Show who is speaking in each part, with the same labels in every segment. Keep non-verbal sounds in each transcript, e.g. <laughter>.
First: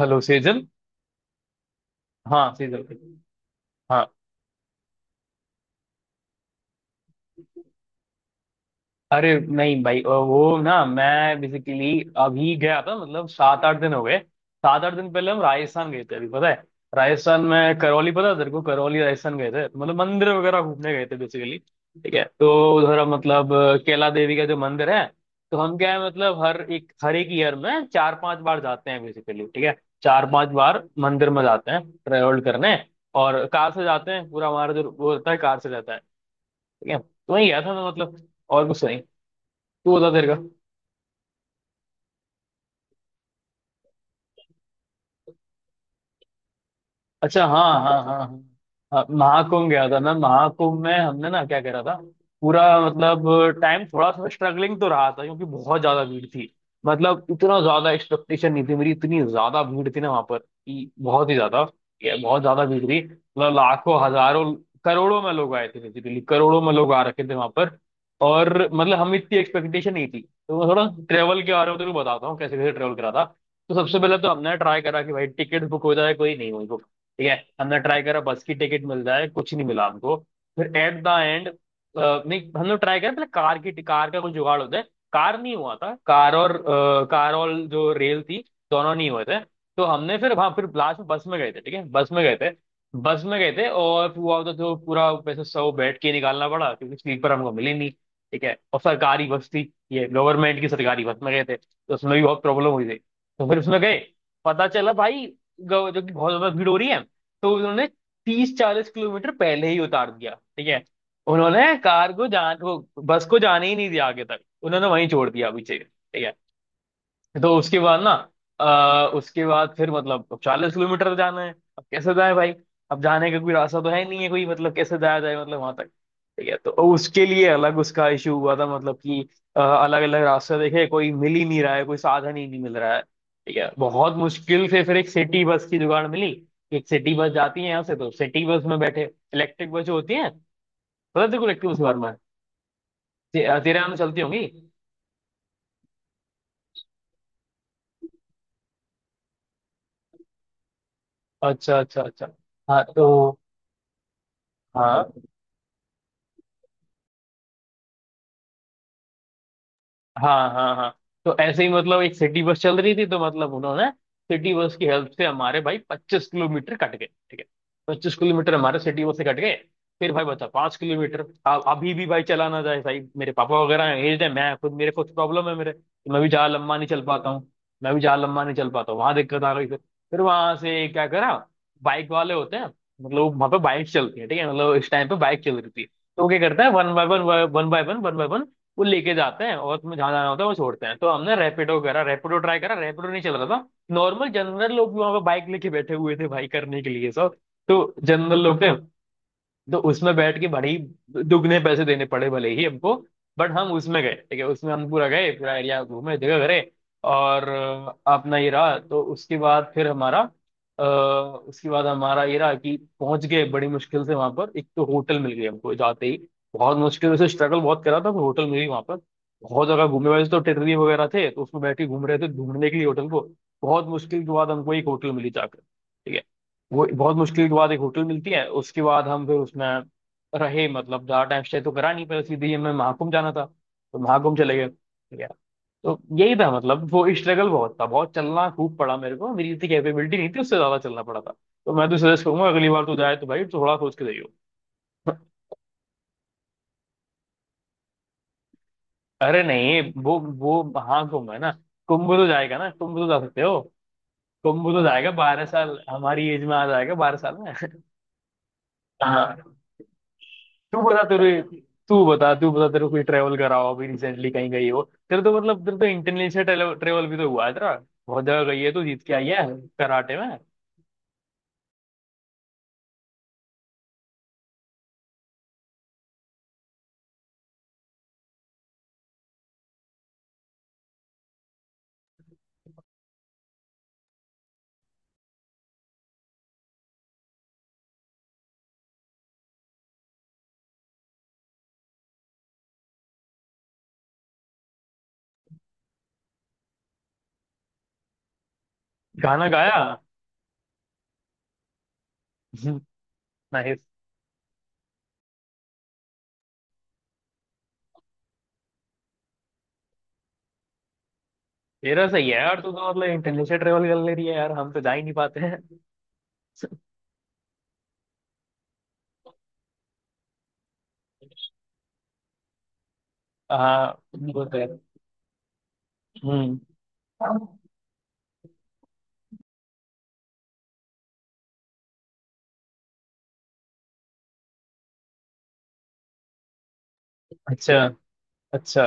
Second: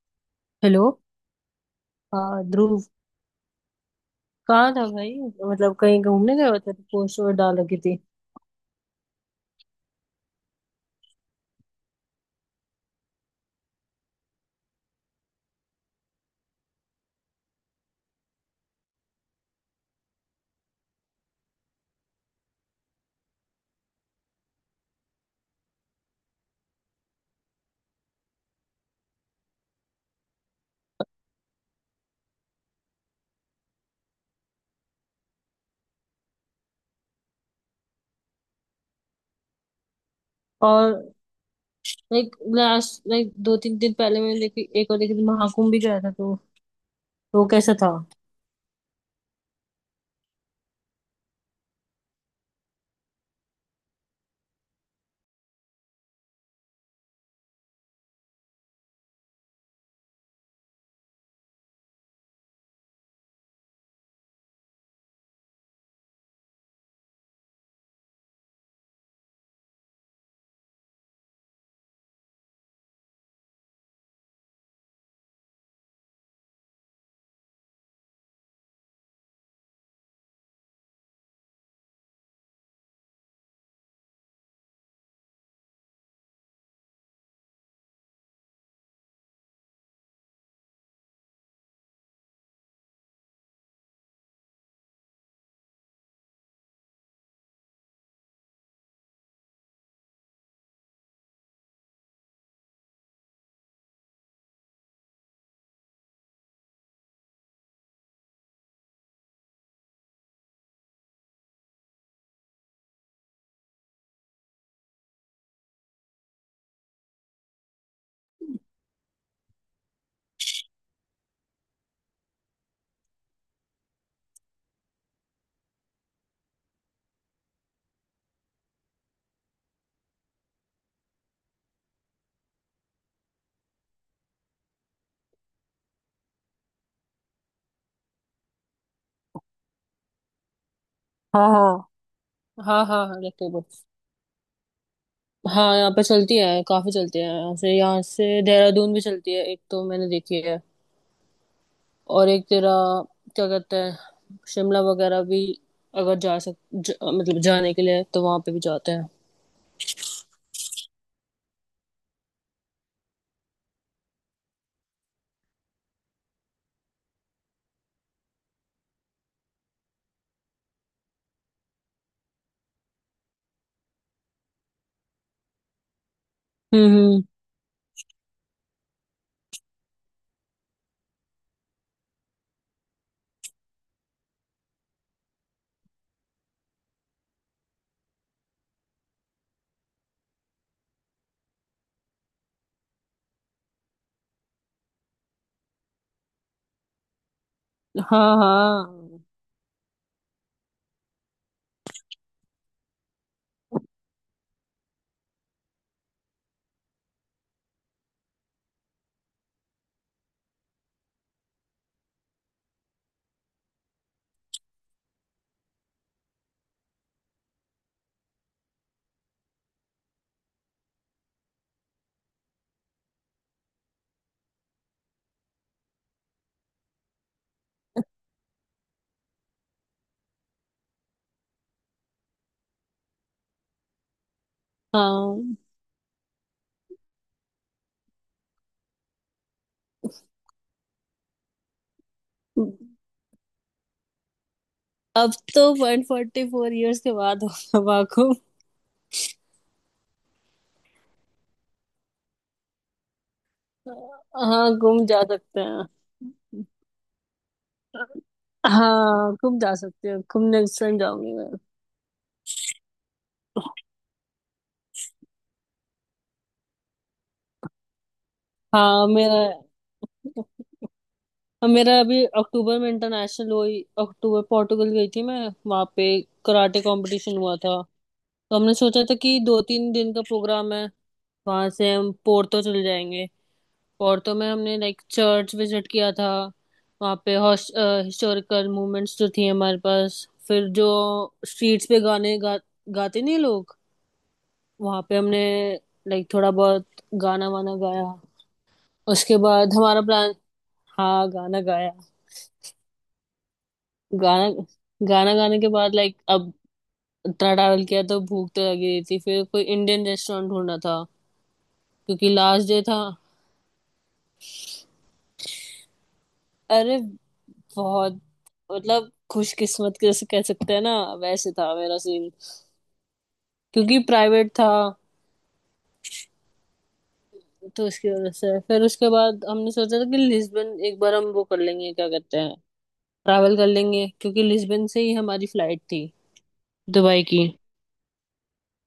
Speaker 1: Hello Sejal.
Speaker 2: Hello. हाँ
Speaker 1: हाँ
Speaker 2: ध्रुव,
Speaker 1: सेजल। हाँ।
Speaker 2: कहाँ था भाई? मतलब कहीं घूमने गए होते तो पोस्ट और डाल रखी थी।
Speaker 1: अरे नहीं भाई, वो ना मैं बेसिकली अभी गया था, मतलब 7-8 दिन हो गए। 7-8 दिन पहले हम राजस्थान गए थे अभी, पता है। राजस्थान में करौली, पता है तेरे को? करौली राजस्थान गए थे, मतलब मंदिर वगैरह घूमने गए थे बेसिकली। ठीक है तो उधर हम मतलब कैला देवी का जो मंदिर है। तो हम क्या है, मतलब हर एक ईयर में 4-5 बार जाते हैं बेसिकली। ठीक है, 4-5 बार मंदिर में जाते हैं ट्रेवल करने। और कार से जाते हैं, पूरा हमारा जो वो होता है कार से जाता है। ठीक है, तो वही गया था मैं, मतलब और कुछ नहीं। तू बता तेरे का?
Speaker 2: और लाइक लास्ट लाइक 2-3 दिन पहले मैंने देखी, एक और देखी थी, महाकुंभ भी गया था तो। तो
Speaker 1: अच्छा हाँ
Speaker 2: कैसा
Speaker 1: हाँ
Speaker 2: था?
Speaker 1: हाँ हाँ। हाँ, महाकुंभ गया था मैं। महाकुंभ में हमने ना क्या करा था। पूरा मतलब टाइम थोड़ा थोड़ा स्ट्रगलिंग तो रहा था, क्योंकि बहुत ज्यादा भीड़ थी। मतलब इतना ज्यादा एक्सपेक्टेशन नहीं थी मेरी, इतनी ज्यादा भीड़ थी ना वहां पर कि बहुत ही ज्यादा। ये बहुत ज्यादा भीड़ थी। मतलब लाखों हजारों करोड़ों में लोग आए थे, लिटरली करोड़ों में लोग आ रखे थे वहां पर। और मतलब हम इतनी एक्सपेक्टेशन नहीं थी। तो मैं थोड़ा ट्रेवल के बारे में तो बताता हूँ कैसे कैसे ट्रेवल करा था। तो सबसे पहले तो हमने ट्राई करा कि भाई टिकट बुक हो जाए, कोई नहीं हुई। ठीक है, हमने ट्राई करा बस की टिकट मिल जाए, कुछ नहीं मिला हमको। फिर एट द एंड, नहीं, हमने ट्राई करा पहले कार का कुछ जुगाड़ होता है। कार नहीं हुआ था, कार और जो रेल थी, दोनों नहीं हुए थे। तो हमने फिर वहां फिर लास्ट में बस में गए थे। ठीक है, बस में गए थे। बस में गए थे, और फिर हुआ तो जो पूरा पैसे सौ बैठ के निकालना पड़ा क्योंकि स्लीपर हमको मिली नहीं। ठीक है, और सरकारी बस थी ये, गवर्नमेंट की सरकारी बस में गए थे, तो उसमें भी बहुत प्रॉब्लम हुई थी। तो फिर उसमें गए, पता चला भाई, जो कि बहुत ज्यादा भीड़ हो रही है। तो उन्होंने 30-40 किलोमीटर पहले ही उतार दिया। ठीक है, उन्होंने कार को जान वो बस को जाने ही नहीं दिया आगे तक, उन्होंने वहीं छोड़ दिया पीछे। ठीक है, तो उसके बाद ना उसके बाद फिर मतलब 40 किलोमीटर तो जाना है। अब कैसे जाए भाई? अब जाने का कोई रास्ता तो है नहीं, है कोई मतलब कैसे जाया जाए मतलब वहां तक। ठीक है, तो उसके लिए अलग उसका इशू हुआ था, मतलब कि अलग अलग रास्ते देखे, कोई मिल ही नहीं रहा है, कोई साधन ही नहीं मिल रहा है। ठीक है, बहुत मुश्किल से फिर एक सिटी बस की जुगाड़ मिली। एक सिटी बस जाती है यहाँ से, तो सिटी बस में बैठे, इलेक्ट्रिक बस जो होती है। पता है तेरे को
Speaker 2: हाँ
Speaker 1: इलेक्ट्रिक
Speaker 2: हाँ
Speaker 1: बस के बारे में?
Speaker 2: हाँ हाँ। हाँ इलेक्ट्रो।
Speaker 1: तेरे यहाँ में चलती होंगी।
Speaker 2: हाँ, यहाँ पे चलती है, काफी चलती है, यहाँ से, यहाँ से देहरादून भी चलती है, एक तो मैंने देखी है।
Speaker 1: अच्छा अच्छा अच्छा।
Speaker 2: और एक तेरा
Speaker 1: हाँ तो।
Speaker 2: क्या कहते हैं, शिमला
Speaker 1: हाँ
Speaker 2: वगैरह भी, अगर मतलब जाने के लिए तो वहां पे भी जाते हैं।
Speaker 1: हाँ हाँ। हाँ तो ऐसे ही मतलब एक सिटी बस चल रही थी, तो मतलब उन्होंने सिटी बस की हेल्प से हमारे भाई 25 किलोमीटर कट गए। ठीक है, 25 किलोमीटर हमारे सिटी बस से कट गए। फिर भाई बता, 5 किलोमीटर अब अभी भी भाई चला ना जाए भाई, मेरे पापा वगैरह एज है, मैं खुद मेरे कुछ प्रॉब्लम है मेरे। मैं भी जहाँ लंबा नहीं
Speaker 2: हम्म।
Speaker 1: चल
Speaker 2: हम्म।
Speaker 1: पाता हूँ मैं भी जहाँ लंबा नहीं चल पाता हूँ वहां दिक्कत आ गई फिर। फिर वहां से क्या करा? बाइक वाले होते हैं, मतलब वहां पे बाइक चलती है। ठीक है, मतलब इस टाइम पे बाइक चल रही थी। तो वो क्या करता है, one by one one by one one by one वो लेके जाते हैं, और तुम्हें जहाँ जाना होता है वो छोड़ते हैं। तो हमने रैपिडो करा, रैपिडो ट्राई करा, रैपिडो नहीं चल रहा था। नॉर्मल जनरल लोग भी वहां पे बाइक लेके बैठे हुए थे भाई, करने के लिए सब। तो
Speaker 2: हाँ
Speaker 1: जनरल लोग थे।
Speaker 2: हाँ
Speaker 1: तो उसमें बैठ के बड़े ही दुगने पैसे देने पड़े भले ही हमको, बट हम उसमें गए। ठीक है, उसमें हम पूरा गए, पूरा एरिया घूमे जगह करे। और अपना ये रहा। तो उसके बाद फिर हमारा उसके बाद हमारा ये रहा कि पहुंच गए बड़ी मुश्किल से वहां पर, एक तो होटल मिल गई हमको जाते ही। बहुत मुश्किल से स्ट्रगल बहुत करा था, पर होटल मिल गई वहां पर। बहुत जगह घूमे वैसे तो, टेटरी वगैरह थे तो उसमें बैठ के घूम रहे थे ढूंढने के लिए होटल को। बहुत मुश्किल के बाद हमको एक होटल मिली जाकर। ठीक है, वो बहुत मुश्किल के बाद एक होटल मिलती है, उसके बाद हम फिर उसमें रहे। मतलब ज्यादा टाइम स्टे तो करा नहीं, पर सीधे ही हमें महाकुंभ जाना था। तो महाकुंभ चले गए। ठीक है,
Speaker 2: हाँ।
Speaker 1: तो यही था, मतलब वो स्ट्रगल बहुत था, बहुत चलना खूब पड़ा मेरे को, मेरी इतनी कैपेबिलिटी नहीं थी, उससे ज्यादा चलना पड़ा था। तो मैं तो सजेस्ट करूंगा, अगली
Speaker 2: अब
Speaker 1: बार तो जाए तो भाई थोड़ा सोच के जाइयो।
Speaker 2: तो 144 ईयर्स के बाद होगा वाकुम।
Speaker 1: अरे नहीं, वो महाकुंभ है ना। कुंभ तो जाएगा ना, कुंभ तो जा सकते हो। कुंभ
Speaker 2: हाँ
Speaker 1: तो
Speaker 2: गुम
Speaker 1: जाएगा
Speaker 2: जा
Speaker 1: बारह
Speaker 2: सकते
Speaker 1: साल
Speaker 2: हैं।
Speaker 1: हमारी एज में आ जाएगा 12 साल में।
Speaker 2: हाँ
Speaker 1: हाँ।
Speaker 2: गुम जा सकते हैं, गुम
Speaker 1: तू
Speaker 2: नेक्स्ट टाइम
Speaker 1: बता तेरे
Speaker 2: जाऊंगी मैं।
Speaker 1: तू बता तेरे को कोई ट्रेवल करा हो अभी रिसेंटली, कहीं गई हो? तेरे तो मतलब तेरे तो इंटरनेशनल ट्रेवल भी तो हुआ है तेरा। बहुत जगह गई है, तू जीत
Speaker 2: हाँ
Speaker 1: के आई
Speaker 2: मेरा,
Speaker 1: है कराटे में।
Speaker 2: मेरा अभी अक्टूबर में इंटरनेशनल हुई, अक्टूबर पोर्टुगल गई थी मैं। वहाँ पे कराटे कंपटीशन हुआ था। तो हमने सोचा था कि 2-3 दिन का प्रोग्राम है, वहां से हम पोर्तो चले जाएंगे। पोर्टो में हमने लाइक चर्च विजिट किया था। वहाँ पे हिस्टोरिकल मूवमेंट्स जो थी हमारे पास, फिर जो स्ट्रीट्स पे गाते नहीं लोग, वहाँ पे हमने लाइक थोड़ा बहुत गाना वाना गाया। उसके
Speaker 1: गाना
Speaker 2: बाद
Speaker 1: गाया।
Speaker 2: हमारा प्लान। हाँ गाना गाया।
Speaker 1: <laughs> नाइस।
Speaker 2: गाना, गाना गाने के बाद लाइक, अब इतना ट्रैवल किया तो भूख तो लगी रही थी, फिर कोई इंडियन रेस्टोरेंट ढूंढना था,
Speaker 1: तेरा
Speaker 2: क्योंकि
Speaker 1: सही है यार,
Speaker 2: लास्ट
Speaker 1: तू
Speaker 2: डे
Speaker 1: तो
Speaker 2: था।
Speaker 1: मतलब इंटरनेशनल ट्रेवल कर ले रही है यार, हम तो जा ही नहीं पाते हैं। <laughs>
Speaker 2: अरे बहुत, मतलब खुशकिस्मत कैसे कह सकते हैं ना, वैसे था मेरा सीन,
Speaker 1: हाँ।
Speaker 2: क्योंकि
Speaker 1: वो
Speaker 2: प्राइवेट
Speaker 1: तो है।
Speaker 2: था।
Speaker 1: हम्म।
Speaker 2: तो इसकी वजह से फिर उसके बाद हमने सोचा था कि लिस्बन एक बार हम वो कर लेंगे, क्या कहते हैं, ट्रैवल कर लेंगे, क्योंकि लिस्बन से ही हमारी फ्लाइट थी दुबई की।
Speaker 1: अच्छा अच्छा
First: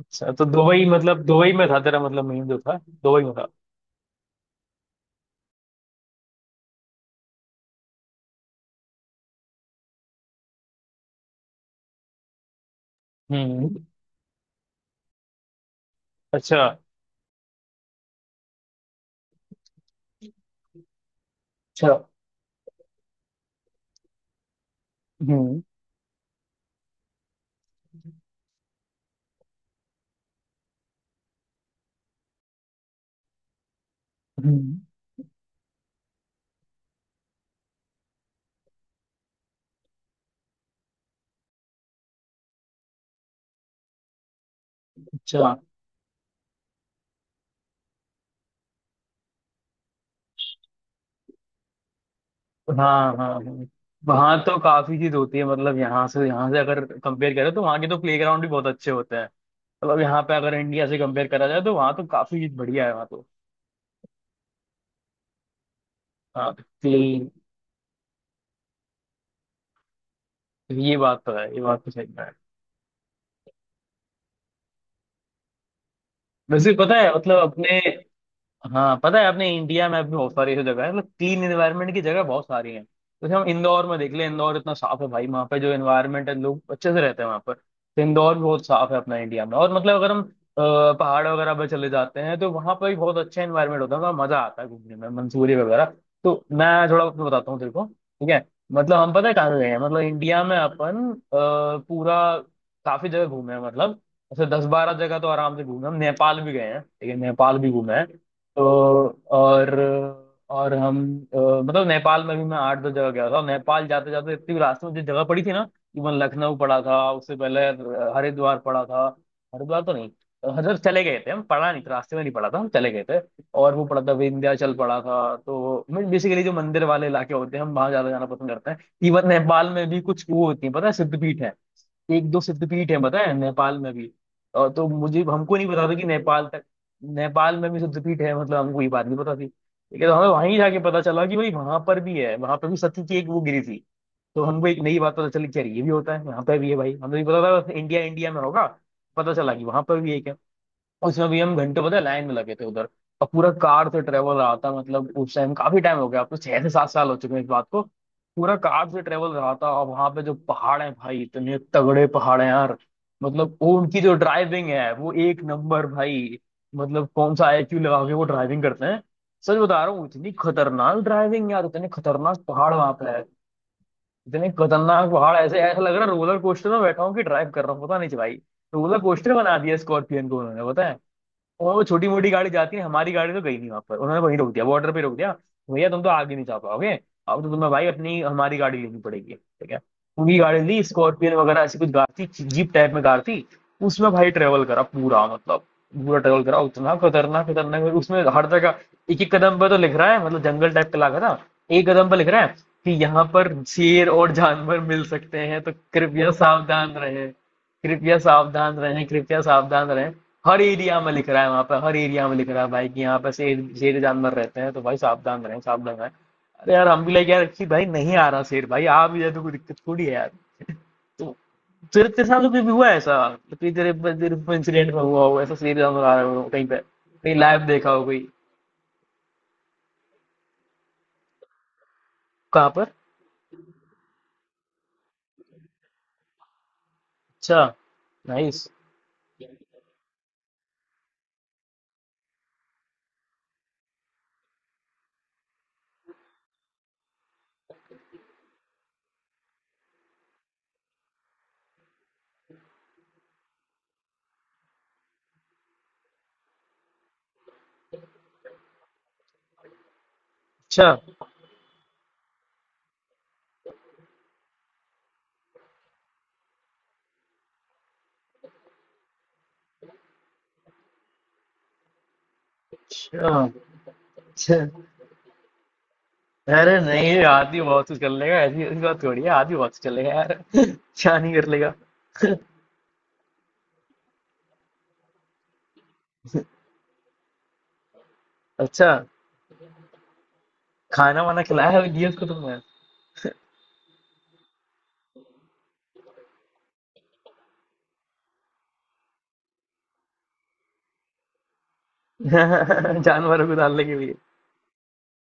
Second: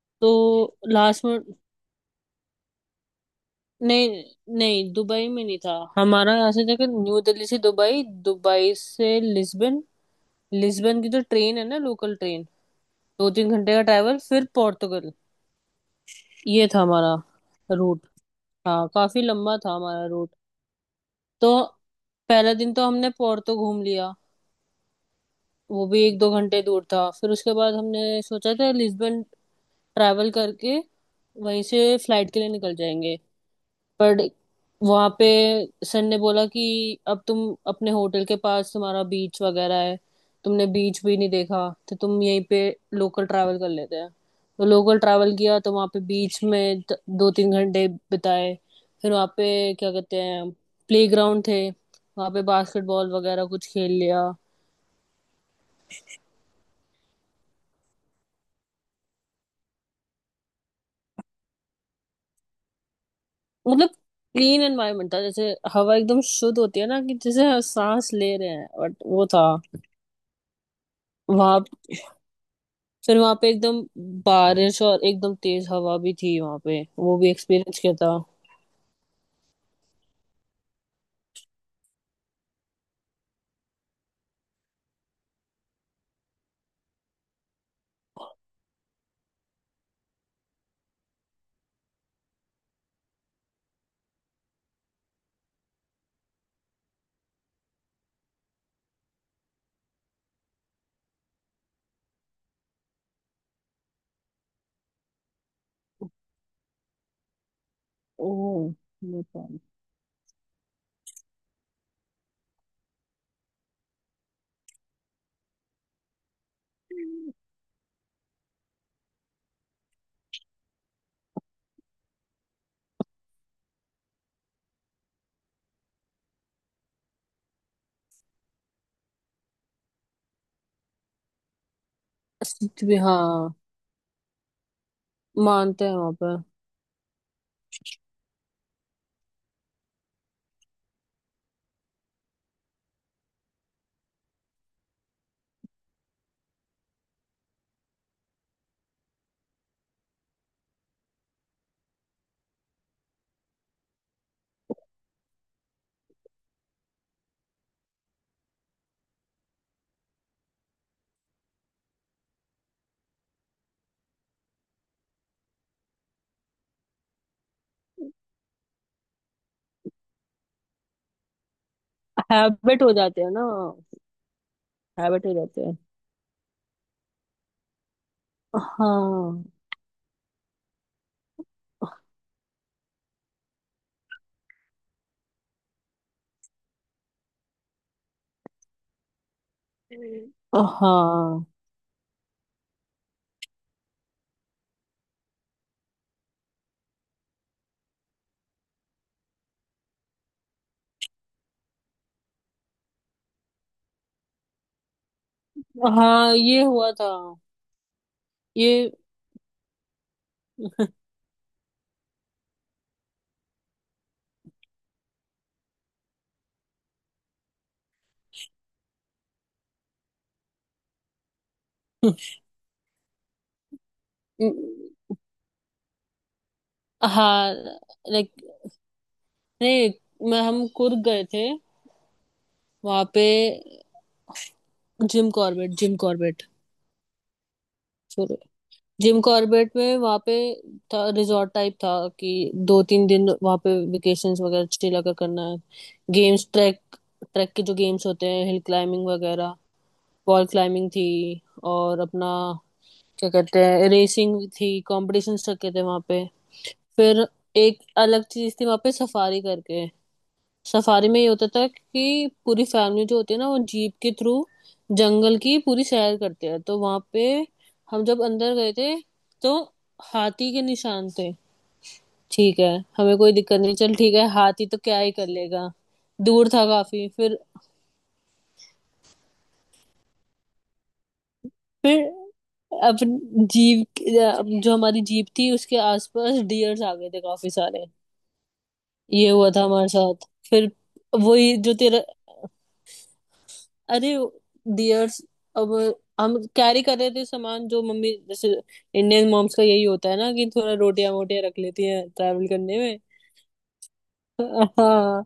Speaker 1: अच्छा। तो
Speaker 2: तो
Speaker 1: दुबई, मतलब
Speaker 2: लास्ट में
Speaker 1: दुबई में था तेरा, मतलब मेन जो था दुबई में था।
Speaker 2: नहीं, नहीं दुबई में नहीं था। हमारा यहाँ से जाकर न्यू दिल्ली से दुबई, दुबई से लिस्बन, लिस्बन की जो ट्रेन है ना, लोकल ट्रेन, 2-3 घंटे का
Speaker 1: हम्म।
Speaker 2: ट्रैवल, फिर पोर्टुगल।
Speaker 1: अच्छा।
Speaker 2: ये था हमारा रूट। हाँ काफी लंबा था हमारा रूट। तो
Speaker 1: अच्छा।
Speaker 2: पहला दिन तो हमने पोर्to घूम लिया,
Speaker 1: हम्म।
Speaker 2: वो भी 1-2 घंटे दूर था। फिर उसके बाद हमने सोचा था लिस्बन ट्रैवल करके वहीं से फ्लाइट के लिए निकल जाएंगे। पर
Speaker 1: हम्म।
Speaker 2: वहाँ पे सन ने बोला कि अब तुम, अपने होटल के पास तुम्हारा बीच वगैरह है, तुमने बीच भी नहीं देखा, तो तुम यहीं पे लोकल ट्रैवल कर लेते हैं। तो लोकल ट्रैवल
Speaker 1: अच्छा।
Speaker 2: किया तो वहाँ पे बीच में 2-3 घंटे बिताए। फिर वहाँ पे क्या कहते हैं, प्ले ग्राउंड थे वहाँ पे, बास्केटबॉल
Speaker 1: हाँ हाँ
Speaker 2: वगैरह
Speaker 1: हाँ।
Speaker 2: कुछ खेल लिया।
Speaker 1: वहाँ तो काफी चीज होती है, मतलब यहाँ से अगर कंपेयर करें तो वहाँ के तो प्लेग्राउंड भी बहुत अच्छे होते हैं। मतलब यहाँ पे अगर इंडिया से कंपेयर करा जाए तो वहाँ तो काफी चीज बढ़िया है वहाँ तो।
Speaker 2: मतलब क्लीन एनवायरनमेंट था, जैसे हवा एकदम
Speaker 1: हाँ
Speaker 2: शुद्ध होती है
Speaker 1: तो
Speaker 2: ना, कि
Speaker 1: ये
Speaker 2: जैसे हम सांस ले रहे हैं, बट वो था
Speaker 1: ये बात तो है, ये
Speaker 2: वहां।
Speaker 1: बात तो सही है।
Speaker 2: फिर वहां पे एकदम बारिश और एकदम तेज हवा भी थी वहां
Speaker 1: वैसे
Speaker 2: पे,
Speaker 1: पता है
Speaker 2: वो भी
Speaker 1: मतलब अपने,
Speaker 2: एक्सपीरियंस किया था।
Speaker 1: हाँ पता है, अपने इंडिया में अभी बहुत सारी ऐसी जगह है, मतलब क्लीन एनवायरनमेंट की जगह बहुत सारी है। जैसे हम इंदौर में देख ले, इंदौर इतना साफ है भाई, वहाँ पे जो एनवायरनमेंट है, लोग अच्छे से रहते हैं वहाँ पर। तो इंदौर भी बहुत साफ है अपना इंडिया में, और मतलब अगर हम पहाड़ वगैरह पर चले जाते हैं तो वहाँ पर भी बहुत अच्छा एनवायरनमेंट होता है, वहाँ मजा आता है घूमने में, मंसूरी वगैरह। तो मैं थोड़ा अपना बताता हूँ तेरे को। ठीक है, मतलब हम पता है कहाँ गए हैं, मतलब इंडिया में अपन पूरा काफी जगह घूमे हैं, मतलब ऐसे 10-12 जगह तो आराम से घूमे हैं। हम नेपाल भी गए हैं, ठीक है, नेपाल भी घूमे हैं तो।
Speaker 2: ओह। नेपाल।
Speaker 1: और और हम मतलब नेपाल में भी मैं 8-10 जगह गया था। नेपाल जाते जाते इतनी रास्ते में जो जगह पड़ी थी ना, इवन लखनऊ पड़ा था उससे पहले। हरिद्वार पड़ा था। हरिद्वार तो नहीं, हरिद्वार चले गए थे हम, पढ़ा नहीं था रास्ते में, नहीं पड़ा था, हम चले गए थे। और वो पड़ा था, विंध्याचल पड़ा था तो। बेसिकली जो मंदिर वाले इलाके होते हैं, हम वहां ज्यादा जाना पसंद करते हैं। इवन नेपाल में भी कुछ वो होती है पता है, सिद्धपीठ। एक दो
Speaker 2: सच
Speaker 1: सिद्धपीठ
Speaker 2: में,
Speaker 1: है पता है
Speaker 2: हाँ।
Speaker 1: नेपाल में भी। और तो मुझे हमको नहीं
Speaker 2: मानते
Speaker 1: पता था
Speaker 2: हैं
Speaker 1: कि
Speaker 2: वहां पे।
Speaker 1: नेपाल तक नेपाल में भी सिद्धपीठ है, मतलब हमको ये बात नहीं पता थी। लेकिन हमें वहीं जाके पता चला कि भाई वहां पर भी है, वहां पर भी सती की एक वो गिरी थी। तो हमको एक नई बात पता चली कि यार ये भी होता है, यहाँ पे भी है भाई, हमें भी पता था इंडिया इंडिया में होगा। पता चला कि वहां पर भी है। उसमें भी हम घंटे पता है लाइन में लगे थे उधर। और पूरा कार से ट्रेवल रहा था, मतलब उस टाइम काफी टाइम हो गया, अब तो 6 से 7 साल हो चुके हैं इस बात को। पूरा कार से ट्रेवल रहा था, और वहां पे जो पहाड़ है भाई, इतने तगड़े पहाड़ हैं यार। मतलब वो उनकी जो ड्राइविंग है वो एक नंबर भाई। मतलब कौन सा आईक्यू लगा के वो ड्राइविंग करते हैं। सच बता रहा हूँ, इतनी खतरनाक ड्राइविंग यार, इतने खतरनाक पहाड़
Speaker 2: हैबिट
Speaker 1: वहां
Speaker 2: हो
Speaker 1: पे
Speaker 2: जाते
Speaker 1: है।
Speaker 2: हैं ना।
Speaker 1: इतने खतरनाक
Speaker 2: हैबिट हो
Speaker 1: पहाड़ ऐसे
Speaker 2: जाते हैं।
Speaker 1: ऐसा लग रहा है रोलर कोस्टर में बैठा हूँ कि ड्राइव कर रहा हूँ, पता नहीं भाई। रोलर कोस्टर
Speaker 2: हाँ।
Speaker 1: बना दिया स्कॉर्पियन को उन्होंने, पता है। और वो छोटी मोटी गाड़ी जाती है, हमारी गाड़ी तो गई नहीं वहां पर, उन्होंने वहीं रोक दिया, बॉर्डर पे रोक दिया। भैया तुम तो आगे नहीं जा पाओगे। अब तो तुम्हें भाई अपनी हमारी गाड़ी लेनी पड़ेगी। ठीक है, उनकी गाड़ी ली, स्कॉर्पियन
Speaker 2: हाँ
Speaker 1: वगैरह ऐसी कुछ कार थी, जीप टाइप में कार थी। उसमें भाई ट्रेवल करा पूरा, मतलब पूरा ट्रेवल करा। उतना खतरनाक खतरनाक उसमें हर जगह एक एक कदम पर तो लिख रहा है, मतलब जंगल टाइप का इलाका था। एक कदम पर लिख रहा है कि यहाँ पर शेर और जानवर मिल सकते हैं, तो कृपया
Speaker 2: हाँ। ये
Speaker 1: सावधान
Speaker 2: हुआ था।
Speaker 1: रहे, कृपया सावधान
Speaker 2: ये।
Speaker 1: रहें, कृपया सावधान रहें। हर एरिया में लिख रहा है वहां पर, हर एरिया में लिख रहा है भाई, कि यहाँ पर शेर शेर जानवर रहते हैं, तो भाई सावधान रहें, सावधान रहें। अरे यार, हम भी लगे यार कि भाई नहीं आ रहा शेर, भाई आ भी जाए तो कोई दिक्कत थोड़ी है यार। तो तेरे तेरे साथ
Speaker 2: <laughs>
Speaker 1: तो कभी हुआ है ऐसा कि तेरे तेरे इंसिडेंट में हुआ हो ऐसा, शेर जानवर आ रहा हो कहीं पे, कहीं
Speaker 2: हाँ।
Speaker 1: लाइव देखा हो कोई?
Speaker 2: लाइक, नहीं, मैं, हम कुर्ग गए थे।
Speaker 1: कहाँ पर?
Speaker 2: वहां पे जिम कॉर्बेट, जिम कॉर्बेट,
Speaker 1: अच्छा,
Speaker 2: सॉरी,
Speaker 1: नाइस।
Speaker 2: जिम कॉर्बेट में, वहां पे था, रिजॉर्ट टाइप था, कि दो तीन दिन वहां पे वेकेशंस वगैरह चिल अगर करना है। गेम्स ट्रैक, ट्रैक के जो गेम्स होते हैं, हिल क्लाइंबिंग वगैरह, वॉल क्लाइंबिंग थी, और अपना क्या कहते हैं, रेसिंग थी, कॉम्पिटिशन रखे थे वहां पे। फिर एक अलग चीज थी वहां पे, सफारी करके।
Speaker 1: अच्छा,
Speaker 2: सफारी में ये होता था कि पूरी फैमिली जो होती है ना वो जीप के थ्रू जंगल की पूरी सैर करते हैं। तो वहां पे हम जब अंदर गए थे तो हाथी के निशान थे। ठीक है, हमें
Speaker 1: अच्छा,
Speaker 2: कोई दिक्कत नहीं, चल ठीक है,
Speaker 1: अच्छा।
Speaker 2: हाथी तो क्या ही कर लेगा, दूर था
Speaker 1: अरे
Speaker 2: काफी।
Speaker 1: नहीं,
Speaker 2: फिर
Speaker 1: आदमी बहुत कुछ कर लेगा, ऐसी ऐसी बात थोड़ी है, आदमी बहुत कुछ कर लेगा यार <laughs> क्या नहीं कर लेगा।
Speaker 2: फिर अपनी जीप, जो हमारी जीप थी, उसके आसपास डियर्स आ गए थे काफी सारे।
Speaker 1: <laughs> अच्छा,
Speaker 2: ये हुआ था हमारे साथ। फिर
Speaker 1: खाना वाना
Speaker 2: वही
Speaker 1: खिलाया
Speaker 2: जो
Speaker 1: है
Speaker 2: तेरा,
Speaker 1: दिया उसको तुमने?
Speaker 2: अरे डियर्स, अब, हम कैरी कर रहे थे सामान जो मम्मी, जैसे इंडियन मॉम्स का यही होता है ना कि थोड़ा रोटियां वोटियां रख लेती हैं
Speaker 1: <laughs>
Speaker 2: ट्रैवल करने में।
Speaker 1: जानवरों को डालने के लिए?
Speaker 2: हाँ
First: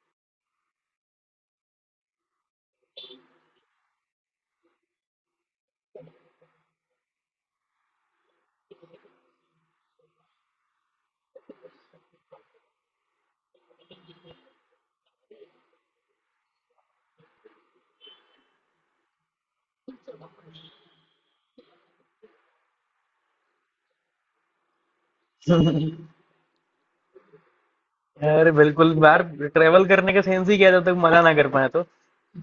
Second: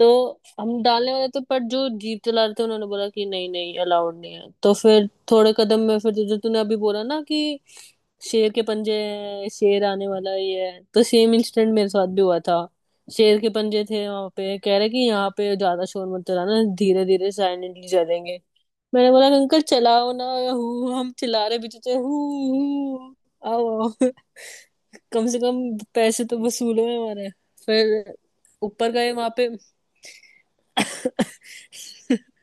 Speaker 2: तो हम डालने वाले थे, पर जो जीप चला रहे थे उन्होंने बोला कि नहीं नहीं अलाउड नहीं है। तो फिर थोड़े कदम में फिर जो तूने अभी बोला ना कि शेर के पंजे हैं, शेर आने वाला ये है, तो सेम इंसिडेंट मेरे साथ भी हुआ था। शेर के पंजे थे वहां पे, कह रहे कि यहाँ पे ज्यादा शोर मत चलाना, धीरे धीरे साइलेंटली चलेंगे। मैंने बोला अंकल चलाओ ना, हु, हम चिल्ला रहे पीछे से, हु हु, आओ आओ। <laughs> कम से कम पैसे तो वसूल हुए हमारे। फिर
Speaker 1: अरे बिल्कुल
Speaker 2: ऊपर गए
Speaker 1: यार,
Speaker 2: वहां पे,
Speaker 1: ट्रेवल करने का सेंस ही क्या है, जब तक मना ना कर पाए तो।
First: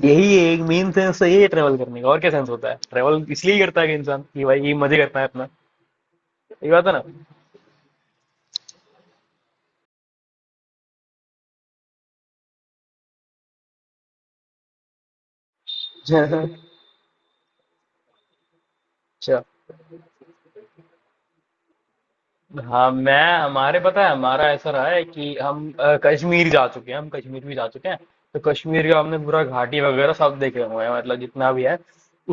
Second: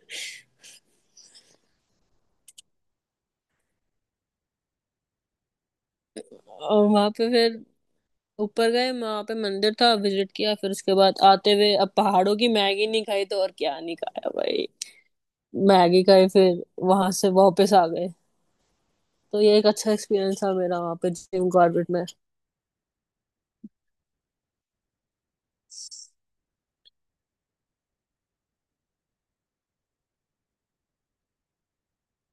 Speaker 1: यही एक मेन सेंस तो यही है ट्रेवल करने का, और क्या सेंस होता है, ट्रेवल इसलिए करता है कि इंसान कि भाई ये मजे करता है अपना, ये बात
Speaker 2: और
Speaker 1: है ना।
Speaker 2: वहां पे फिर ऊपर गए, वहां पे मंदिर था, विजिट किया। फिर उसके बाद आते हुए, अब पहाड़ों की मैगी नहीं खाई तो और क्या नहीं खाया भाई, मैगी खाई।
Speaker 1: <laughs>
Speaker 2: फिर वहां से वापस आ गए। तो
Speaker 1: अच्छा।
Speaker 2: ये एक अच्छा एक्सपीरियंस था मेरा वहां पे जिम कॉर्बेट में।
Speaker 1: हाँ, मैं हमारे पता है, हमारा ऐसा रहा है कि हम कश्मीर जा चुके हैं, हम कश्मीर भी जा चुके हैं। तो कश्मीर का हमने पूरा घाटी वगैरह सब देखे हुए हैं, मतलब जितना भी है।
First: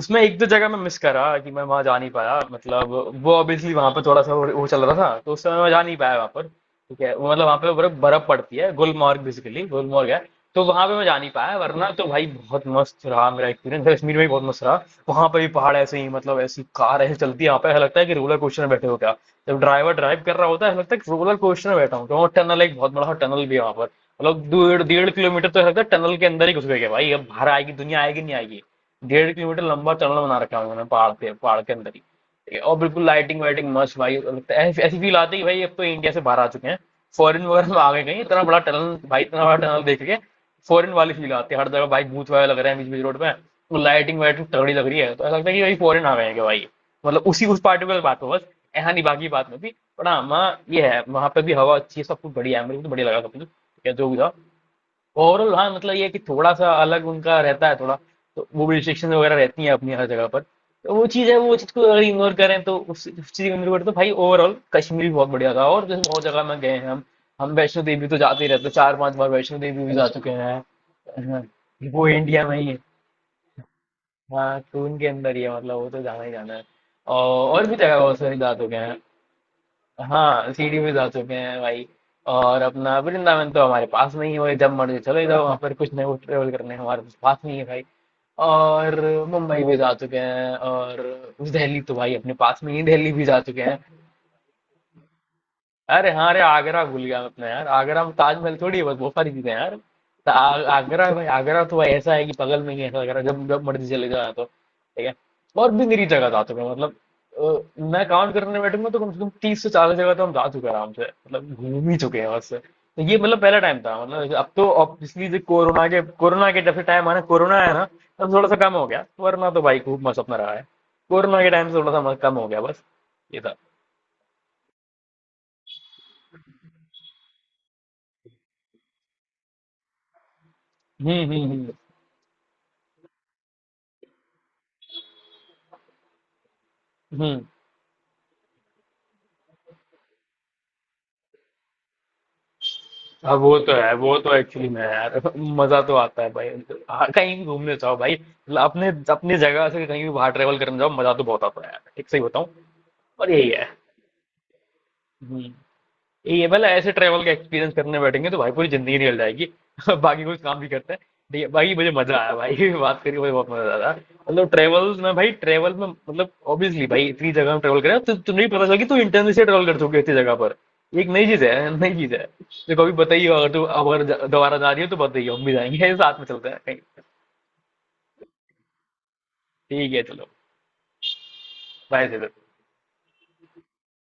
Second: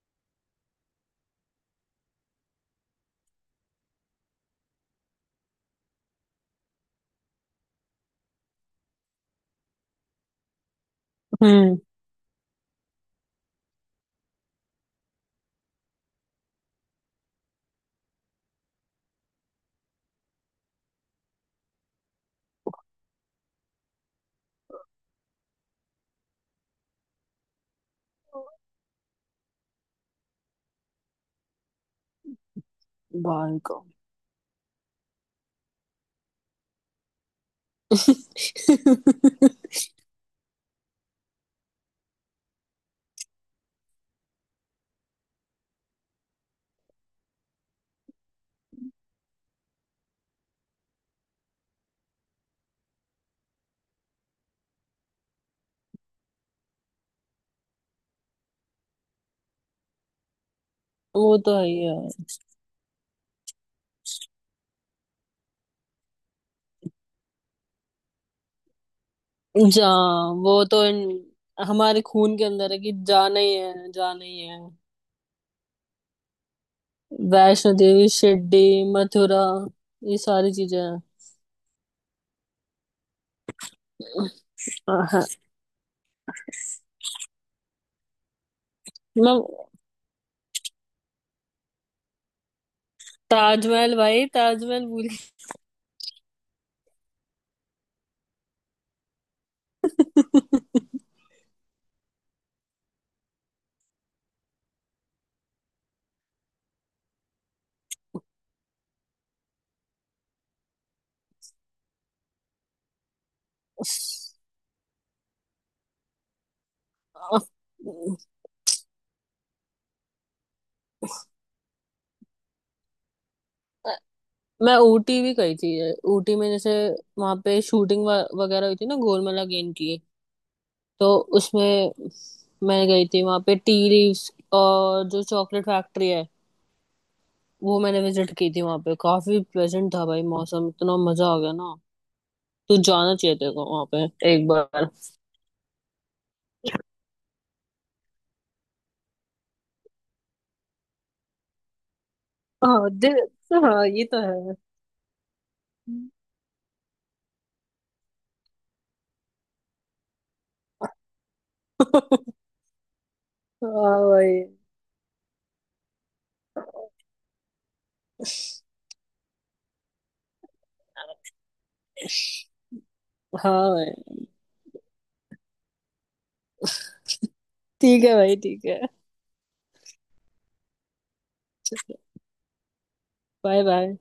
Speaker 1: उसमें एक दो जगह मैं मिस करा कि मैं वहां जा नहीं पाया, मतलब वो ऑब्वियसली वहां पर थोड़ा सा वो चल रहा था तो उस समय मैं जा नहीं पाया वहां पर। ठीक है, वो मतलब वहां पे बर्फ बर्फ पड़ती है, गुलमर्ग बेसिकली गुलमर्ग है। तो वहां पे मैं जा नहीं पाया,
Speaker 2: हम्म।
Speaker 1: वरना तो भाई बहुत मस्त रहा, मेरा एक्सपीरियंस कश्मीर में भी बहुत मस्त रहा। वहां पे भी पहाड़ ऐसे ही, मतलब ऐसी कार ऐसे चलती है यहाँ पे, ऐसा लगता है कि रोलर कोस्टर में बैठे हो क्या। जब ड्राइवर ड्राइव कर रहा होता है ऐसा लगता है कि रोलर कोस्टर में बैठा हूँ। तो वहाँ टनल, एक बहुत बड़ा टनल भी है वहां पर, मतलब 1.5 1.5 किलोमीटर, तो ऐसा लगता है टनल के अंदर ही घुस गए क्या भाई, अब बाहर आएगी दुनिया, आएगी नहीं आएगी। 1.5 किलोमीटर लंबा टनल बना रखा है उन्होंने पहाड़ पे, पहाड़ के अंदर ही। और बिल्कुल लाइटिंग
Speaker 2: भाई
Speaker 1: वाइटिंग
Speaker 2: का।
Speaker 1: मस्त भाई लगता है, ऐसी ऐसी फील आती है कि भाई अब तो इंडिया से बाहर आ चुके हैं, फॉरेन वगैरह में आ गए कहीं, इतना बड़ा टनल भाई, इतना बड़ा
Speaker 2: <laughs>
Speaker 1: टनल देख के फॉरेन वाली फील आती है। हर जगह भाई भूत वाला लग रहा है, बीच बीच रोड पे वो लाइटिंग वाइटिंग तगड़ी लग रही है, तो ऐसा लगता है कि भाई फॉरेन आ गए हैं क्या भाई, मतलब उसी उस पार्टिकुलर बात पे बस। ऐसा नहीं बाकी बात में भी, पर हाँ वहाँ ये है, वहाँ पे भी हवा अच्छी है, सब कुछ बढ़िया है, मेरे को तो बढ़िया लगा सब कुछ, या जो भी था। ओवरऑल हाँ, मतलब ये है कि थोड़ा सा अलग उनका रहता है थोड़ा, तो वो भी रिस्ट्रिक्शन वगैरह रहती हैं अपनी हर जगह पर, तो वो चीज़ है,
Speaker 2: वो
Speaker 1: वो
Speaker 2: तो है
Speaker 1: चीज़
Speaker 2: ही
Speaker 1: को
Speaker 2: है।
Speaker 1: अगर इग्नोर करें, तो उस चीज़ को इग्नोर करें तो भाई ओवरऑल कश्मीर भी बहुत बढ़िया था। और जैसे बहुत जगह में गए हैं हम वैष्णो देवी तो जाते ही रहते हैं, 4 5 बार वैष्णो देवी
Speaker 2: जा,
Speaker 1: भी जा अच्छा चुके
Speaker 2: वो
Speaker 1: हैं।
Speaker 2: तो इन,
Speaker 1: हाँ,
Speaker 2: हमारे
Speaker 1: वो
Speaker 2: खून के
Speaker 1: इंडिया में ही
Speaker 2: अंदर
Speaker 1: है,
Speaker 2: है कि जाना ही है, जाना ही
Speaker 1: हाँ
Speaker 2: है।
Speaker 1: तो उनके अंदर ही है, मतलब वो तो जाना ही जाना है। और
Speaker 2: वैष्णो
Speaker 1: भी जगह
Speaker 2: देवी,
Speaker 1: बहुत सारी जा
Speaker 2: शिरडी,
Speaker 1: चुके हैं।
Speaker 2: मथुरा, ये
Speaker 1: हाँ,
Speaker 2: सारी चीजें
Speaker 1: सीडी में
Speaker 2: हैं।
Speaker 1: जा चुके हैं भाई। और अपना वृंदावन तो हमारे पास में ही है भाई, जब मर्जी
Speaker 2: हाँ,
Speaker 1: चले जाओ वहाँ पर, कुछ नए ट्रेवल करने हमारे पास में ही है भाई। और
Speaker 2: मैं,
Speaker 1: मुंबई भी जा चुके हैं, और दिल्ली तो भाई अपने पास में ही, दिल्ली भी जा चुके हैं।
Speaker 2: ताजमहल, भाई ताजमहल भूल
Speaker 1: अरे हाँ, अरे आगरा भूल गया मैं अपना यार, आगरा में ताजमहल थोड़ी है बस, बहुत सारी चीजें हैं यार। तो आगरा है भाई, आगरा तो भाई ऐसा है कि बगल में ही है ऐसा, आगरा जब जब मर्जी चले जाओ यहाँ तो ठीक है। और भी मेरी जगह जा चुका हूं, मतलब मैं काउंट करने बैठूंगा तो कम से कम 30 से 40 जगह तो हम जा चुके हैं आराम से, मतलब घूम ही चुके हैं बस। तो ये मतलब पहला टाइम
Speaker 2: गई।
Speaker 1: था, मतलब अब तो ऑब्वियसली कोरोना के जब से टाइम आना, कोरोना आया ना, तब थोड़ा सा कम हो गया, वरना तो भाई खूब मस्त अपना रहा है। कोरोना के टाइम से थोड़ा सा मस्त कम हो गया बस, ये था।
Speaker 2: मैं ऊटी भी गई थी। ऊटी में जैसे वहां पे शूटिंग वगैरह हुई थी ना गोलमाला गेम की, तो
Speaker 1: हम्म, हम्म, हम्म,
Speaker 2: उसमें मैं गई थी। वहां पे टी लीव्स, और जो चॉकलेट फैक्ट्री है
Speaker 1: हम्म,
Speaker 2: वो मैंने विजिट की थी। वहां पे काफी प्लेजेंट था भाई मौसम, इतना मजा आ गया ना। तू जाना
Speaker 1: हाँ
Speaker 2: चाहिए तेरे
Speaker 1: वो
Speaker 2: को
Speaker 1: तो
Speaker 2: वहां
Speaker 1: है,
Speaker 2: पे
Speaker 1: वो तो
Speaker 2: एक
Speaker 1: एक्चुअली में है
Speaker 2: बार।
Speaker 1: यार, मजा तो आता है भाई। हाँ, कहीं भी घूमने जाओ भाई, मतलब अपने अपनी जगह से कहीं भी बाहर ट्रेवल करने जाओ, मजा तो बहुत आता है यार, ठीक सही बताऊं।
Speaker 2: हाँ दिल।
Speaker 1: पर यही है।
Speaker 2: हाँ ये तो है।
Speaker 1: हम्म। ये वाला ऐसे ट्रैवल का एक्सपीरियंस करने बैठेंगे तो भाई पूरी जिंदगी निकल जाएगी <laughs> बाकी कुछ काम भी करते हैं। ठीक है भाई, मुझे मजा आया
Speaker 2: <laughs>
Speaker 1: भाई <laughs> बात करके मुझे बहुत मजा आया।
Speaker 2: हाँ भाई,
Speaker 1: मतलब ट्रैवल में भाई, ट्रैवल में मतलब ऑब्वियसली भाई इतनी जगह में ट्रैवल करें तो तुम्हें भी पता चला कि तू इंटरनेट से ट्रैवल कर चुके इतनी जगह पर। ये एक नई चीज है, नई चीज है। तो कभी बताइए, अगर तू
Speaker 2: हाँ
Speaker 1: अगर
Speaker 2: भाई,
Speaker 1: दोबारा जा रही हो तो बताइए, हम भी जाएंगे, साथ में चलते हैं कहीं।
Speaker 2: ठीक है भाई, ठीक है।
Speaker 1: ठीक है चलो, बाय से।
Speaker 2: Bye bye.